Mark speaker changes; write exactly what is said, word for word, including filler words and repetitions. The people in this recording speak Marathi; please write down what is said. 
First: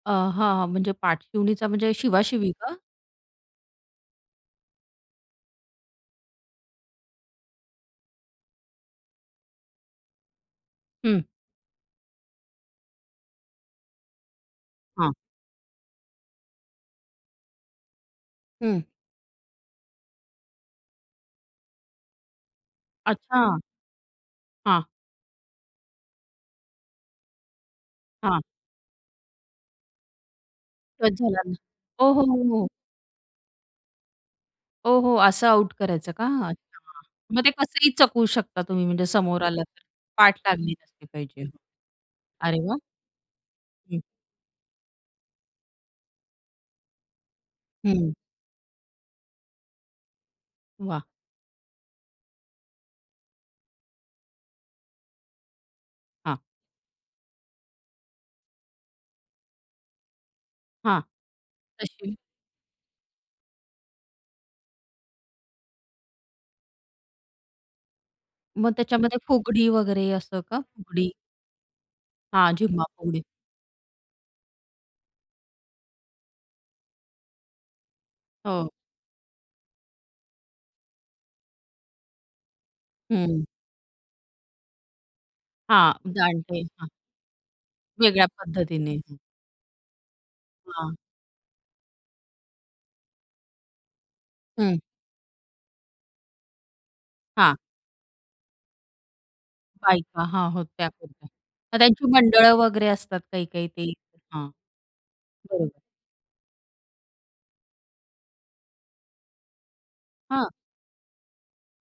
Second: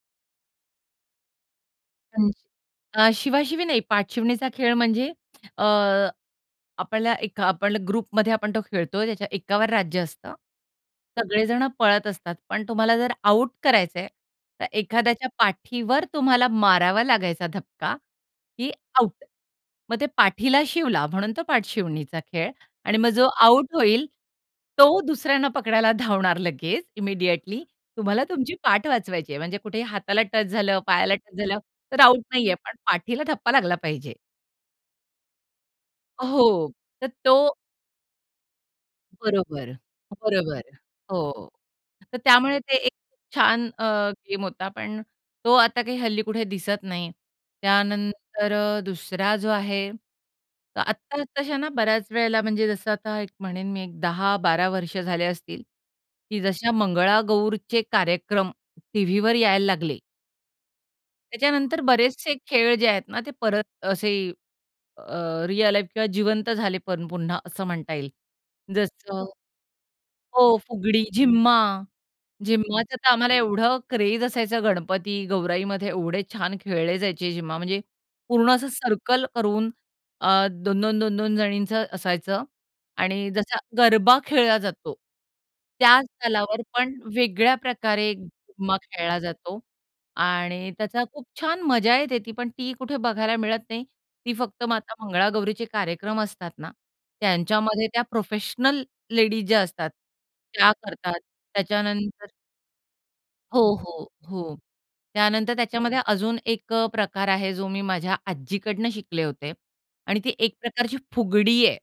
Speaker 1: अ, हां, हां म्हणजे पाठशिवणीचा म्हणजे
Speaker 2: [unintelligible]
Speaker 1: शिवाशिवी का?
Speaker 2: अ, शिवाशिवी नाही. पाठशिवणीचा खेळ म्हणजे अ, आपल्याला एक आपल्याला ग्रुपमध्ये आपण तो खेळतोय, त्याच्या एकावर राज्य असतं.
Speaker 1: हं.
Speaker 2: सगळे जणं पळत असतात, पण तुम्हाला जर आउट करायचं आहे, तर
Speaker 1: हां.
Speaker 2: एखाद्याच्या पाठीवर तुम्हाला मारावा लागायचा धक्का की
Speaker 1: हं.
Speaker 2: आउट. मग ते पाठीला शिवला म्हणून तो पाठशिवणीचा खेळ आणि मग जो
Speaker 1: अच्छा.
Speaker 2: आउट होईल
Speaker 1: हां.
Speaker 2: तो दुसऱ्यांना पकडायला धावणार लगेच इमिडिएटली. तुम्हाला
Speaker 1: हां.
Speaker 2: तुमची पाठ वाचवायची आहे, म्हणजे कुठेही हाताला टच झालं, पायाला
Speaker 1: टच
Speaker 2: टच
Speaker 1: झाला
Speaker 2: झालं,
Speaker 1: म्हणजे.
Speaker 2: तर
Speaker 1: हो,
Speaker 2: आउट
Speaker 1: हो, हो,
Speaker 2: नाहीये,
Speaker 1: हो.
Speaker 2: पण पाठीला धप्पा लागला पाहिजे.
Speaker 1: हो, हो. असं आउट करायचं का
Speaker 2: हो,
Speaker 1: अच्छा.
Speaker 2: तर
Speaker 1: मग ते
Speaker 2: तो
Speaker 1: कसंही चकवू शकता तुम्ही म्हणजे समोर आलात
Speaker 2: बरोबर,
Speaker 1: तर, पाठ
Speaker 2: बरोबर.
Speaker 1: लागली नसली पाहिजे.
Speaker 2: हो, तर
Speaker 1: अरे
Speaker 2: त्यामुळे ते
Speaker 1: वाह!
Speaker 2: एक खूप छान अ,
Speaker 1: हं.
Speaker 2: गेम होता, पण तो आता काही हल्ली कुठे दिसत नाही.
Speaker 1: हं.
Speaker 2: त्यानंतर अ, दुसरा जो आहे, तर
Speaker 1: वाह!
Speaker 2: आत्ता आत्ताशाना बऱ्याच वेळेला म्हणजे जसं आता एक म्हणेन, मी एक दहा बारा वर्ष झाले असतील, की
Speaker 1: हां.
Speaker 2: जसे मंगळागौरचे कार्यक्रम टीव्हीवर यायला लागले
Speaker 1: हां,
Speaker 2: त्याच्यानंतर
Speaker 1: तशी.
Speaker 2: बरेचसे खेळ जे आहेत ना, ते परत असे अ, रिअल लाईफ किंवा जिवंत झाले पण पुन्हा अ, म्हणता येईल.
Speaker 1: मग त्याच्यामध्ये
Speaker 2: जसं,
Speaker 1: फुगडी वगैरे असं
Speaker 2: हो,
Speaker 1: का?
Speaker 2: फुगडी,
Speaker 1: फुगडी?
Speaker 2: झिम्मा,
Speaker 1: हां, झुम्मा
Speaker 2: झिम्माच तर
Speaker 1: फुगडी.
Speaker 2: आम्हाला एवढं क्रेझ असायचं गणपती गौराईमध्ये एवढे छान खेळले जायचे झिम्मा म्हणजे, पूर्ण असं
Speaker 1: हो.
Speaker 2: सर्कल करून अ, दोन, दोन, दोन, दोन जणींचं असायचं आणि
Speaker 1: हं.
Speaker 2: जसा गरबा खेळला जातो,
Speaker 1: हां,
Speaker 2: त्या स्थलावर
Speaker 1: जाणते. हां.
Speaker 2: पण वेगळ्या प्रकारे
Speaker 1: वेगळ्या
Speaker 2: झूम्मा
Speaker 1: पद्धतीने. हं.
Speaker 2: खेळला जातो आणि
Speaker 1: हां.
Speaker 2: त्याचा खूप छान मजा येते. ती पण ती कुठे बघायला मिळत नाही. ती फक्त
Speaker 1: हं.
Speaker 2: माता मंगळागौरीचे कार्यक्रम असतात ना,
Speaker 1: हां.
Speaker 2: त्यांच्यामध्ये त्या प्रोफेशनल लेडीज ज्या असतात
Speaker 1: बायका हां,
Speaker 2: त्या
Speaker 1: होत्या
Speaker 2: करतात.
Speaker 1: पूर्वी. त्यांची
Speaker 2: त्याच्यानंतर
Speaker 1: मंडळ वगैरे असतात
Speaker 2: हो,
Speaker 1: काही-काही ते.
Speaker 2: हो,
Speaker 1: हां,
Speaker 2: हो. त्यानंतर
Speaker 1: बरोबर.
Speaker 2: त्याच्यामध्ये अजून एक अ, प्रकार आहे. जो मी माझ्या आज्जीकडून शिकले होते आणि ती
Speaker 1: हां.
Speaker 2: एक प्रकारची फुगडी आहे.